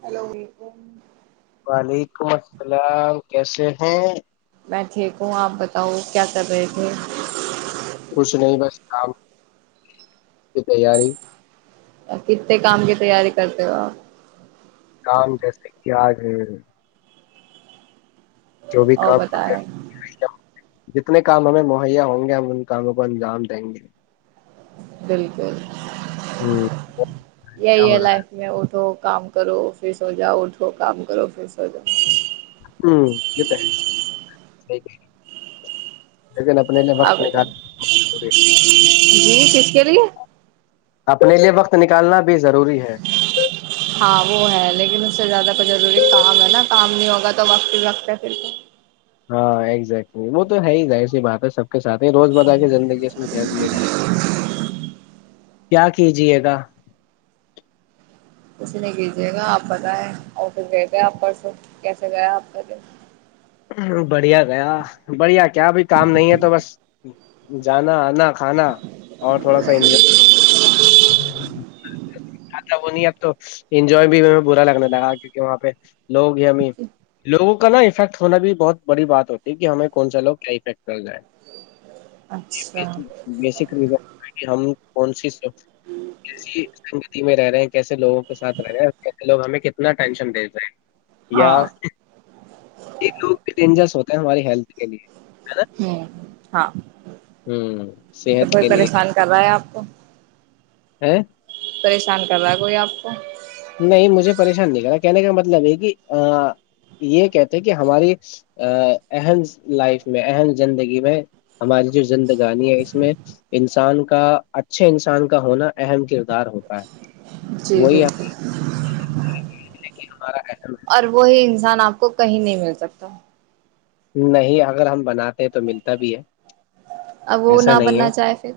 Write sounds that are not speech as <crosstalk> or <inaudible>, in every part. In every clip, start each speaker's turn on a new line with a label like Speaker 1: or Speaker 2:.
Speaker 1: hello وعلیکم
Speaker 2: وعلیکم السلام کیسے ہیں
Speaker 1: میں ٹھیک ہوں آپ بتاؤ کیا کر رہے تھے
Speaker 2: کچھ نہیں بس کام کی تیاری
Speaker 1: کتنے کام کی تیاری کرتے ہو آپ
Speaker 2: کام جیسے کہ آج ہے جو بھی
Speaker 1: اور
Speaker 2: کام
Speaker 1: بتائیں
Speaker 2: جتنے کام ہمیں مہیا ہوں گے ہم ان کاموں کو انجام دیں گے
Speaker 1: بالکل
Speaker 2: ہوں کیا
Speaker 1: یہی
Speaker 2: ہو
Speaker 1: ہے
Speaker 2: رہا
Speaker 1: لائف میں وہ توو کام کرو پھر س ہو جاؤ اٹھو کام کرو فھر سو جاؤ
Speaker 2: ہوں ت ہے لیکن اپنے لیے
Speaker 1: آ
Speaker 2: وقت
Speaker 1: بتا
Speaker 2: نکالنا ضروری
Speaker 1: ج
Speaker 2: ہے
Speaker 1: ک کی لیے
Speaker 2: اپنے لیے وقت نکالنا بھی ضروری ہے
Speaker 1: ہاں وہ ہے لیکن اس سے زیادہ تو ضروری کام ہے نا کام نہیں ہوگا تو وقت بھی وقت ہے پھر کو
Speaker 2: ہاں ایکگزیکٹلی وہ تو ہے ہی جائے اسی بات ہے سب کے ساتھ ہی روز بتا کے زندگی اس میں کیا کیا ج کیا کیجیے گا
Speaker 1: اسسی نہیں کیجیے گا آپ پت ہے اور پھر بھی گئے آپ پرسوں کیسے گیا آپ د
Speaker 2: بڑھیا گیا بڑھیا کیا بھائی کام نہیں ہے تو بس جانا کھا کھانا اور تھوڑا سا انجوائے ہ اب وہ نہیں اب تو انجوائے بھی برا لگنے لگا کیونکہ وہاں پہ لوگ گیا م لو کا نا افیکٹ ہونا بھی بہت بڑی بات ہوتی ہے کہ ہمیں کون سا لوگ کیا افیکٹ کر جائےیں
Speaker 1: اچھا
Speaker 2: کر ہم کون سی س <unintelligible> میں رہے ہیں کیسےوگوں کے ساتھ رہے ہیں کیسےوگ ہمیں کتنا ٹینشن دیےتے ہیں یا
Speaker 1: ہاں
Speaker 2: ایک لوگ بھی ڈینجرس ہوتے ہیں ہماری ہیلتھ کے لیے ہے نا
Speaker 1: ہ ہاں
Speaker 2: ہ
Speaker 1: تو
Speaker 2: صحت
Speaker 1: کوئی
Speaker 2: کے لیے
Speaker 1: پریشان کر رہا ہے آپ <unintelligible>
Speaker 2: <unintelligible>
Speaker 1: پریشان کر رہا ہے کوئی آپ کو
Speaker 2: نہیں مجھے پریشان نہیں کرا کہنے کا مطلب یہ کہ یہ کہتے کہ ہماری اہم لائف میں اہم زندگی میں ہماری جو زندگانی ہے اس میں انسان کا اچھے انسان کا ہونا اہم کردار ہوتا ہے
Speaker 1: جی بالکل
Speaker 2: ل ہمارا کیسا
Speaker 1: اور وہی انسان آپ کو کہیں نہیں مل سکتا
Speaker 2: نہیں اگر ہم بناتے ہیں تو ملتا بھی ہے
Speaker 1: اب وہ
Speaker 2: ایسا
Speaker 1: نہ
Speaker 2: نہیں
Speaker 1: بننا
Speaker 2: ہے
Speaker 1: چاہے پھر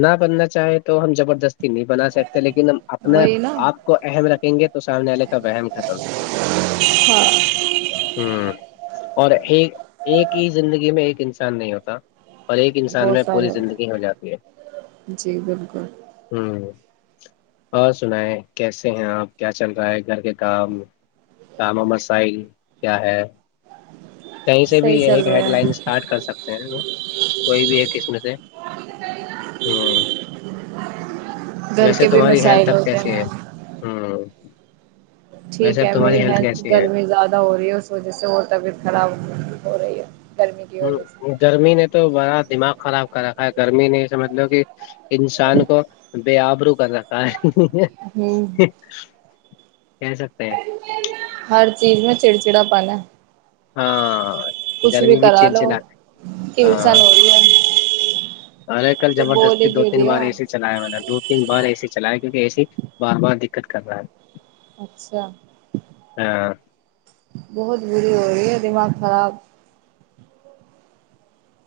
Speaker 2: نہ بننا چاہے تو ہم زبردستی نہیں بنا سکتے لیکن ہم اپنے
Speaker 1: وہی نا
Speaker 2: آپ کو اہم رکھیں گے تو سامنے والے کا وہم ختم ہ اور ایک ایک ہی زندگی میں ایک انسان نہیں ہوتا اور ایک انسان
Speaker 1: بہت
Speaker 2: میں پوری
Speaker 1: سارے
Speaker 2: زندگی ہو جاتی ہے
Speaker 1: جی بالکل
Speaker 2: ہوں اور سنا ہے کیسے ہیں آپ کیا چل رہا ہے گھر کے کام کام و مسائل کیا ہے کہیں سے بھی
Speaker 1: صحیح
Speaker 2: یہ
Speaker 1: چل
Speaker 2: ایک ہیڈ
Speaker 1: رہے
Speaker 2: لائن
Speaker 1: ہیں
Speaker 2: اسٹارٹ کر سکتے ہیں کوئی بھی ایک قسم سے ہ
Speaker 1: گھر
Speaker 2: ویسے
Speaker 1: کے بھی
Speaker 2: تمہاری ہیلھ
Speaker 1: مسائل
Speaker 2: اب
Speaker 1: ہوتے
Speaker 2: کیسی
Speaker 1: ہیں
Speaker 2: ہے ہ
Speaker 1: ٹھیک
Speaker 2: ویسے اب
Speaker 1: ہے
Speaker 2: تمہاری
Speaker 1: میری ہیلتھ
Speaker 2: کیسی ہے
Speaker 1: گرمی زیادہ ہو رہی ہے اس وجہ سے اور طبیعت خراب ہو رہی ہے گرمی کی وجہ
Speaker 2: ہ
Speaker 1: سے
Speaker 2: گرمی نے تو بڑا دماغ خراب کر رکھا ہے گرمی نے سمجھ لو کہ انسان کو بے آبرو کر رکھا ہے
Speaker 1: ہوں
Speaker 2: <inaudible> کھیل سکتے ہیں
Speaker 1: ہر چیز میں چڑ چڑا پانا ہے
Speaker 2: ہاں
Speaker 1: کچھ
Speaker 2: گرمی بھی
Speaker 1: کرا
Speaker 2: چل
Speaker 1: لو
Speaker 2: چلا
Speaker 1: ٹینسن
Speaker 2: ہاں
Speaker 1: ہو رہی ہے
Speaker 2: ارے کل
Speaker 1: تو بول
Speaker 2: زبردستی
Speaker 1: ہی
Speaker 2: دو
Speaker 1: کی
Speaker 2: تین
Speaker 1: رہی ہے
Speaker 2: بار اے سی چلائے مطب دو تین بار اے سی چلائے کیہ ایسی بار بار دقت کر رہا ہے
Speaker 1: اچھا
Speaker 2: ہاں
Speaker 1: بہت بری ہو رہی ہے دماغ خراب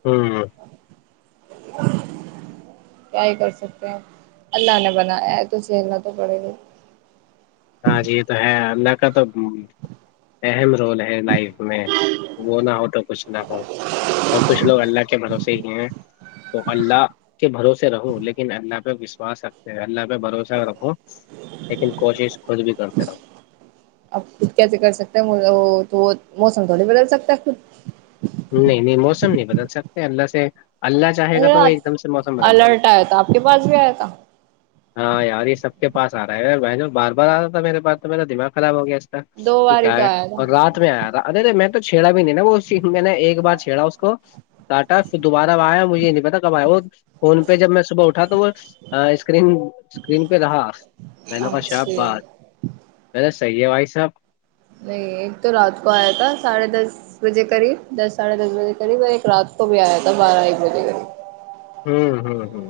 Speaker 2: ہوں
Speaker 1: کیا ہی کر سکتے ہیں اللہ نے بنایا ہے تو سھیلنا تو پڑے گا <unintelligible>
Speaker 2: ہاں جی یہ تو ہے اللہ کا تو اہم رول ہے لائف میں وہ نہ ہو تو کچھ نہ ہو اور کچھ لوگ اللہ کے بھروسے ہی ہیں تو اللہ کے بھروسے رہو لیکن اللہ وشواس رکھتے ہیں اللہ پ بھروسہ رکھو لیکن کوشش بھی کرتے رہو
Speaker 1: اب خود کیسے کر سکتے ہیں تو موسم تھوڑی بدل سکتا ہے خود
Speaker 2: نہیں نہیں موسم نہیں بدل سکتے اللہ سے اللہ چاہے گا
Speaker 1: اا
Speaker 2: تو وہ ایک دم سے موسم بدل دے گا
Speaker 1: الرٹ آیا تھا آپ کے پاس بھی آیا تھا
Speaker 2: ہاں یار یہ سب کے پا آ رہا ہے یار بہن بار بار آ رہا تھا میرے پاس تو میرا دماغ خراب ہو گیا
Speaker 1: دو
Speaker 2: یہ
Speaker 1: باری
Speaker 2: کیا
Speaker 1: تو
Speaker 2: ہے
Speaker 1: آیا تھا
Speaker 2: اور رات میں آیا تھا ارے اے میں تو چھیڑا بھی نہیں نا وہ میں نے ایک بار چھیڑا اس کو کاٹا پھر دوبارہ آیا مجھے یہ نہیں پتا کب آیا وہ فون پہ جب میں صبح اٹھا تو وہ اسکرین اسکرین پہ رہا میں نے کا شاپ
Speaker 1: اچھا
Speaker 2: باز میں صحیح ہے بھائی صاحب
Speaker 1: نہیں ایک تو رات کو آیا تھا ساڑھے دس بجے قریب دس ساڑھے دس بجے قریب اور ایک رات کو بھی آیا تھا بارہ ایک بجے قریب
Speaker 2: ہوں ہوں ہوں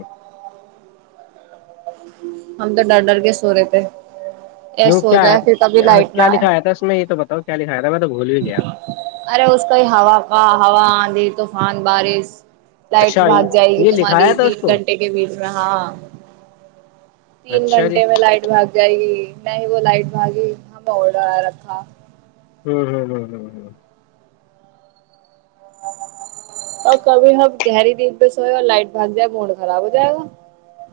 Speaker 1: ہم تو ڈر ڈر کے سو رہے تھے
Speaker 2: کیوں
Speaker 1: ایسو
Speaker 2: کیا ہے
Speaker 1: جائے پھر کبھی
Speaker 2: کیا
Speaker 1: لائٹ نہ
Speaker 2: کیا
Speaker 1: آئے
Speaker 2: لکھایا تھا اس میں یہ تو بتاؤ کیا لکھایا تھا میں تو بھول بھی گیا
Speaker 1: ارے اس کا ہی ہوا کا ہوا آندھی تو خان بارش لائٹ
Speaker 2: اچھا
Speaker 1: بھاگ جائے
Speaker 2: یہ
Speaker 1: گی
Speaker 2: یہ لکھایا
Speaker 1: تمہاری
Speaker 2: تھا اس
Speaker 1: تین
Speaker 2: کو
Speaker 1: گھنٹے کے بیچ میں ہاں تین
Speaker 2: اچھا جی
Speaker 1: گھنٹے میں لائٹ بھاگ جائے نہیں وہ لائٹ بھاگی ہاںڈر رکھا
Speaker 2: ہوں ہوں ہ ہ ہ
Speaker 1: اور کبھی ہمب گہری دن پہ سوئے اور لائٹ بھاگ جائے موڈ خراب ہو جائے گا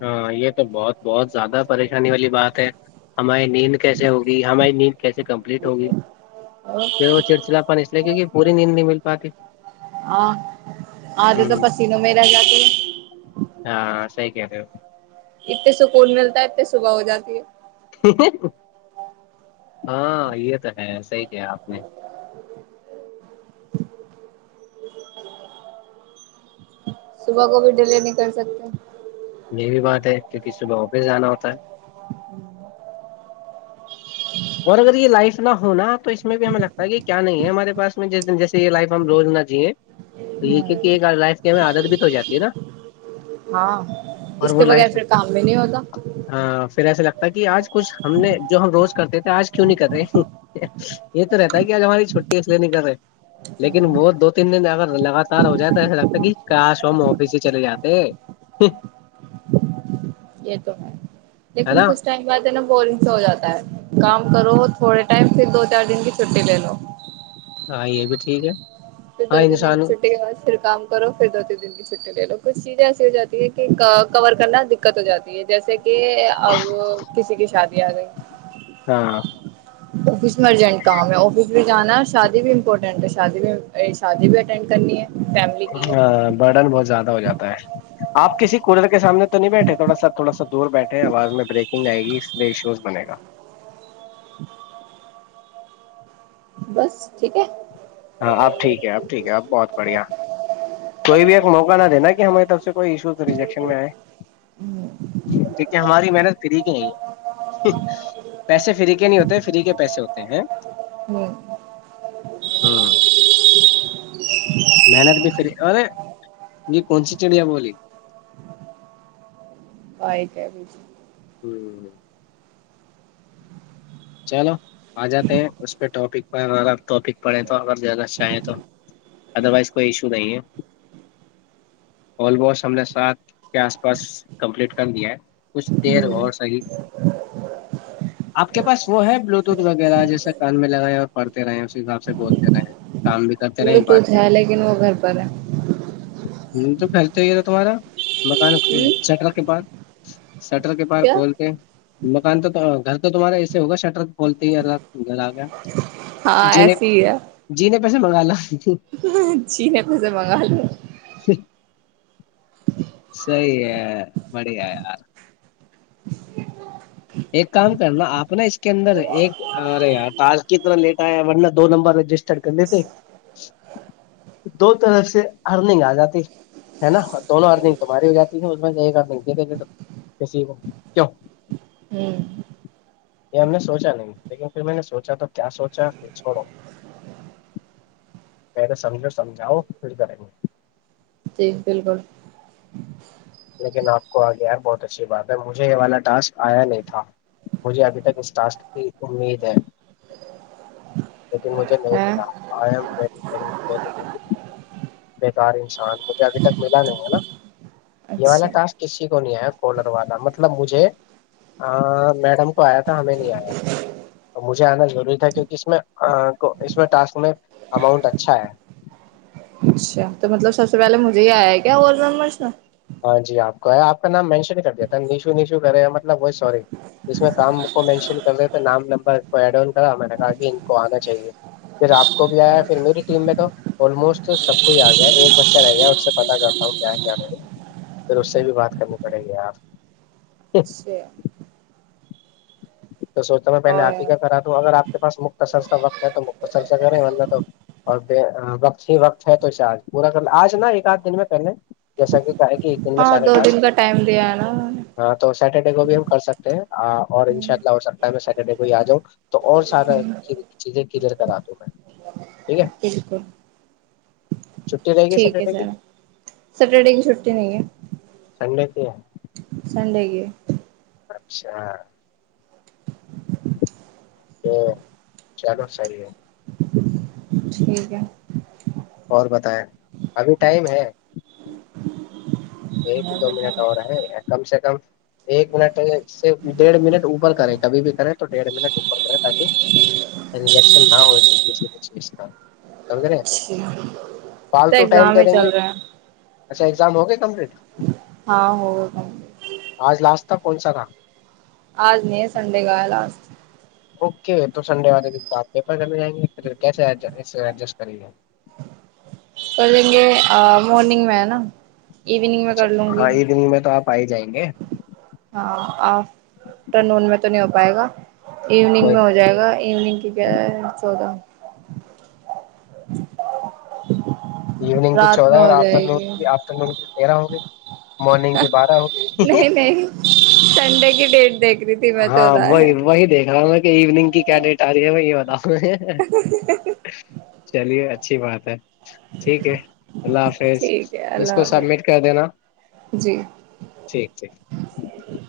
Speaker 2: ہاں یہ تو بہت بہت زیادہ پریشانی والی بات ہے ہماریے نیند کیسے ہوگی ہماری نیند کیسے کمپلیٹ ہوگی
Speaker 1: گا
Speaker 2: پھر وہ چڑچڑاپن اس لیے کہ کہ پوری نیند نہیں مل پاتی
Speaker 1: ہاں آدھے تو
Speaker 2: ہ
Speaker 1: پسینوں میں رہ جاتی ہے
Speaker 2: ہاں صحی کہہ رہے ہو
Speaker 1: اتنے سکون ملتا ہے اتنی صبح ہو جاتی ہے
Speaker 2: ہاں یہ تو ہے ایسا ہی کیا آپ نے
Speaker 1: <inaudible> صبح کو بھی ڈلیے نہیں کر سکتے
Speaker 2: یہی بھی بات ہے کیونکہ صبح وفس جانا ہوتا ہے
Speaker 1: ہوں
Speaker 2: اور اگر یہ لائف نہ ہونا تو اس میں بھی ہمیں لگتا ہے کہ کیا نہیں ہے ہمارے پس میں جس د جیسے یہ لائف ہم روز نہ جییں تو یہک لائف کی ہمیں عادت بھی تو ہو جاتی ہے نا
Speaker 1: ہاں
Speaker 2: اور
Speaker 1: اس
Speaker 2: وہ
Speaker 1: کے بغیر
Speaker 2: لائف
Speaker 1: پھر کام بھی نہیں ہوتا
Speaker 2: ہاں پھر ایسا لگتا ہے کہ آج کچھ ہم نے جو ہم روز کرتے تھے آج کیوں نہیں کر رہے یہ تو رہتا ہے کہ آج ہماری چھوٹی س لینے کر رہے لیکن وہ دو تین دن اگر لگاتار ہو جائے تو ایسا لگتا ہے کہ کہ ش ہم آفس ہی چلے جاتے
Speaker 1: یہ تو ہے
Speaker 2: ہے
Speaker 1: لیکن
Speaker 2: نا
Speaker 1: کچھ ٹائم بعد ہے نا بورنگ سے ہو جاتا ہے کام کرو تھوڑے ٹائم پھر دو چار دن کی چھٹی لے لو
Speaker 2: ہاں یہ بھی ٹھیک ہے
Speaker 1: پھر دو
Speaker 2: ہاں
Speaker 1: تین دن
Speaker 2: انسان
Speaker 1: چھٹی کے بعد پھر کام کرو پھر دوین دن کی چھٹی لے لو کچھ چیزیں ایسی ہو جاتی ہیں کہ کور کرنا دقت ہو جاتی ہے جیسے کہ اب کسی کی شادی فیااد
Speaker 2: ہاں
Speaker 1: آفس ارجنٹ کام ہے آفس بھی جانا ہے شادی بھی امپورٹینٹ ہے شادی بھی شادی بھی اٹینڈ کرنی ہے فیملی کی ہے
Speaker 2: ہاں برڈن بہت زیادہ ہو جاتا ہے آپ کسی کولر کے سامنے تو نہیں بیٹھے تھوڑا سا تھوڑا سا دور بیٹھے آواز میں بریکنگ آئے گی اس پے شو سے بنے گا
Speaker 1: السلام علیکم محترم بھائی جان بس ٹھیک ہے
Speaker 2: ہاں اب ٹھیک ہے اب ٹھیک ہے اب بہت بڑھیا کوئی بھی ایک موقع نہ دینا کہ ہماری طرف سے کوئی ایشو تو ریجیکشن میں آئے کیہ ہماری محنت فری کی نہیں ہے پیسے فری کے نہیں ہوتے فری کے پیسے ہوتے ہیں ہوں محنت بھی فری ارے یہ کون سی چڑیا بولی
Speaker 1: <unintelligible>
Speaker 2: ہ چلو آ جاتے ہیں اس پہ ٹاپک ٹپک پڑے گ تو اگر زیادہ چاہیں تو ادر وائز کوئی ایشو نہیں ہے آموسٹ ہم نے ساتھ کے آس پاس کمپلیٹ قم دیا ہے کچھ دیر اور سکی آپ اس کے پاس وہ ہے بلوتوت وغیرہ جیسے کان میں لگے ہیں اور پڑھتے رہے اسی حساب سے بولتے رہے کام بھی کرتے رہے بات
Speaker 1: بلوٹوتھ
Speaker 2: میں
Speaker 1: ہے لیکن وہ گھر پر
Speaker 2: ہ تو کرلتے ہی تھا تمہارا مکان
Speaker 1: ہے
Speaker 2: چٹرا کے پاس السلام علیکم محترم سٹر کے پارک
Speaker 1: کیا
Speaker 2: کھولتے مکان تو گھر تو تہارا ہوگا شٹر <unintelligible> کولتے ہی ال سر آ گیا
Speaker 1: ہاں
Speaker 2: ج ج پیسے منگا لا <unintelligible>
Speaker 1: چینے پیسے منگا ل
Speaker 2: صی ہے <unintelligible> می آ یار <unintelligible>
Speaker 1: <inaudible>
Speaker 2: ایک کام <unintelligible> نا آپ نا اس کے اندر ایک ارے ار تج کی طرح لیٹ آیا ورنہ دو نمبر رجسٹ چھڑکن دیے تھے <unintelligible> دو طرف سے ارننگ آ جاتی ہے نا دونوں ارننگ تمہاری ہو جاتی ہے اس میں انگ د د کسی کو کی
Speaker 1: ہوں <unintelligible>
Speaker 2: یہ ہم نے سوچا نہیں لیکن پھر میں نے سوچا تو کیا سوچا پھر چھوڑو پہلے سمجھو سمجھاؤ پھر کریں گے
Speaker 1: جی بالکل <unintelligible>
Speaker 2: لیکن آپ کو آگے یار بہت اچھی بات ہے مجھے یہ والا ٹاسک آیا نہیں تھا مجھے ابھی تک اس ٹاسک کی امید ہے لیکن مجھے نہیں
Speaker 1: ہے
Speaker 2: ملا آئی ایم ویی ار انسان <unintelligible> مجھے ابھی تک ملا نہیں ہے نا یہ والا
Speaker 1: اچھا
Speaker 2: کاس کسی کو نہیں آیا کلر والا مطلب مجھے آ میڈم <unintelligible> آیا تھا ہمیں نہیں آیا مجھ آنا ضری تھا کیکہ اس میں کو اس میں ٹاسک میں اماؤنٹ اچھا ہے
Speaker 1: اچھا تو مطلب سب سے پہلے مجھے ہی آیا کیا اور زمر
Speaker 2: ہاں جی آپ کو ہے آپ کا نام مینشن ہی کر دیا تھا نشو نیشو کرے سوری ج میں کام کو مینشن کر رہے تھے نام نمر ب ایڈا کرا میں نے کہا کہ ان کو آنا چاہیے پھر آپ کو بھی آیا پھر میری ٹیم میں تو آلموسٹ سب کو ہی آ گیا ہے ایک بچہ رہ گیا اس سے پتا کرتا ہوں کیا کیا نہیں پھر اس سے بھی بات کرنی پڑیں گے آپ
Speaker 1: اچا <unintelligible>
Speaker 2: تو سوچتا ہ میں پہلے آپ ہی کا کرا دوں اگر آپ کے پاس مختصلسا وقت ہے تو مختسلسا کریں ندہ تو اور وقت ہی وقت ہے تو ش آج پورا کر ل آج نا ایک آدھ دن میں پہلے جیسا کہ کاے کہ ایک دن میں
Speaker 1: ہاں
Speaker 2: سارے
Speaker 1: دو
Speaker 2: ٹس
Speaker 1: دن
Speaker 2: ل
Speaker 1: کا ٹائم دیا ہے نا انہوں نے
Speaker 2: ہاں تو سٹرڈے کو بھی ہم کر سکتے ہیں ہاں اور انشاء اللہ ہو سکتا ہے میں سیٹرڈے کو ہی آ جاؤں تو اور سارا چیزیں کلیئر کرا دوں میں ٹھیک ہے
Speaker 1: بالکل
Speaker 2: چھٹی رہے گی
Speaker 1: ٹھیک ہے
Speaker 2: سٹرڈے کی
Speaker 1: سر سیٹرڈے کی چھٹی نہیں ہے
Speaker 2: <unintelligible> سگ کے ہے <inaudible>
Speaker 1: سنڈے کے <unintelligible>
Speaker 2: اچھا <unintelligible> تو چل ساری ہے <unintelligible>
Speaker 1: ٹھیک ہے <unintelligible>
Speaker 2: اور بتیایں ابھی ٹائم ہے <unintelligible>
Speaker 1: ہ <inaudible>
Speaker 2: ایک دو منٹ اور ہے کم سے کم <unintelligible> ایک منٹ صر ڈیھ منٹ اوپر کرے کبھی بھی کریں تو ڈیڑھ منٹ اوپر کرے تاکہ رجیکشن نہ ہو کسی بھی چیز کامے
Speaker 1: تو
Speaker 2: فالتو ٹائم
Speaker 1: ایگزام
Speaker 2: دے
Speaker 1: ہی
Speaker 2: دیں گے
Speaker 1: چل رہے ہیں
Speaker 2: اچھا ایگزام ہوگ کمپلیٹ
Speaker 1: ہاں ہو
Speaker 2: رستہ کونسا تھاا
Speaker 1: آج نہیں سنڈے کایا لاس <unintelligible>
Speaker 2: اوکے تو سنڈے والے دن تو آپ پیپر کرنے جائیں گے پھر کیسے ایڈجسٹ کریں گے <unintelligible>
Speaker 1: کریں گے مورننگ میں ہے نا <unintelligible>
Speaker 2: اچھا
Speaker 1: کر لوں گی
Speaker 2: ہاں یہ دن میں تو آپ <unintelligible> پائے جائیں گے <inaudible>
Speaker 1: ہاں آ نون میں تو نہیں ہو پائے گا <unintelligible> ایوننگ
Speaker 2: کوئی
Speaker 1: میں ہو جائے گا ایوننگ کی کیا ہے چودہ <unintelligible> <inaudible>
Speaker 2: ایوننگ کی
Speaker 1: رات میں
Speaker 2: چودہ اور
Speaker 1: ہو جائے
Speaker 2: آفٹر نون
Speaker 1: گی
Speaker 2: کی آفٹر نون کی تیرہ ہوگی مارننگ کی بارہ ہوگی <unintelligible>
Speaker 1: نہیں نہیں سنڈے کی ڈیٹ دیکھ رہی تھی میں
Speaker 2: ہاں
Speaker 1: چودہ ہے
Speaker 2: وہی
Speaker 1: <unintelligible>
Speaker 2: وہی دیکھ رہا ہوں میں ایوننگ کی کیا ڈیٹ آ رہی ہے ب یہ بتاا <unintelligible> چلیے اچا <inaudible> اچھی بات ہے ٹھیک ہے اللہ حافظ
Speaker 1: ٹھیک ہے
Speaker 2: اس کو
Speaker 1: اللہ
Speaker 2: سبمٹ
Speaker 1: حافظ
Speaker 2: کر دینا
Speaker 1: جی
Speaker 2: ٹھیک ٹھیک <unintelligible>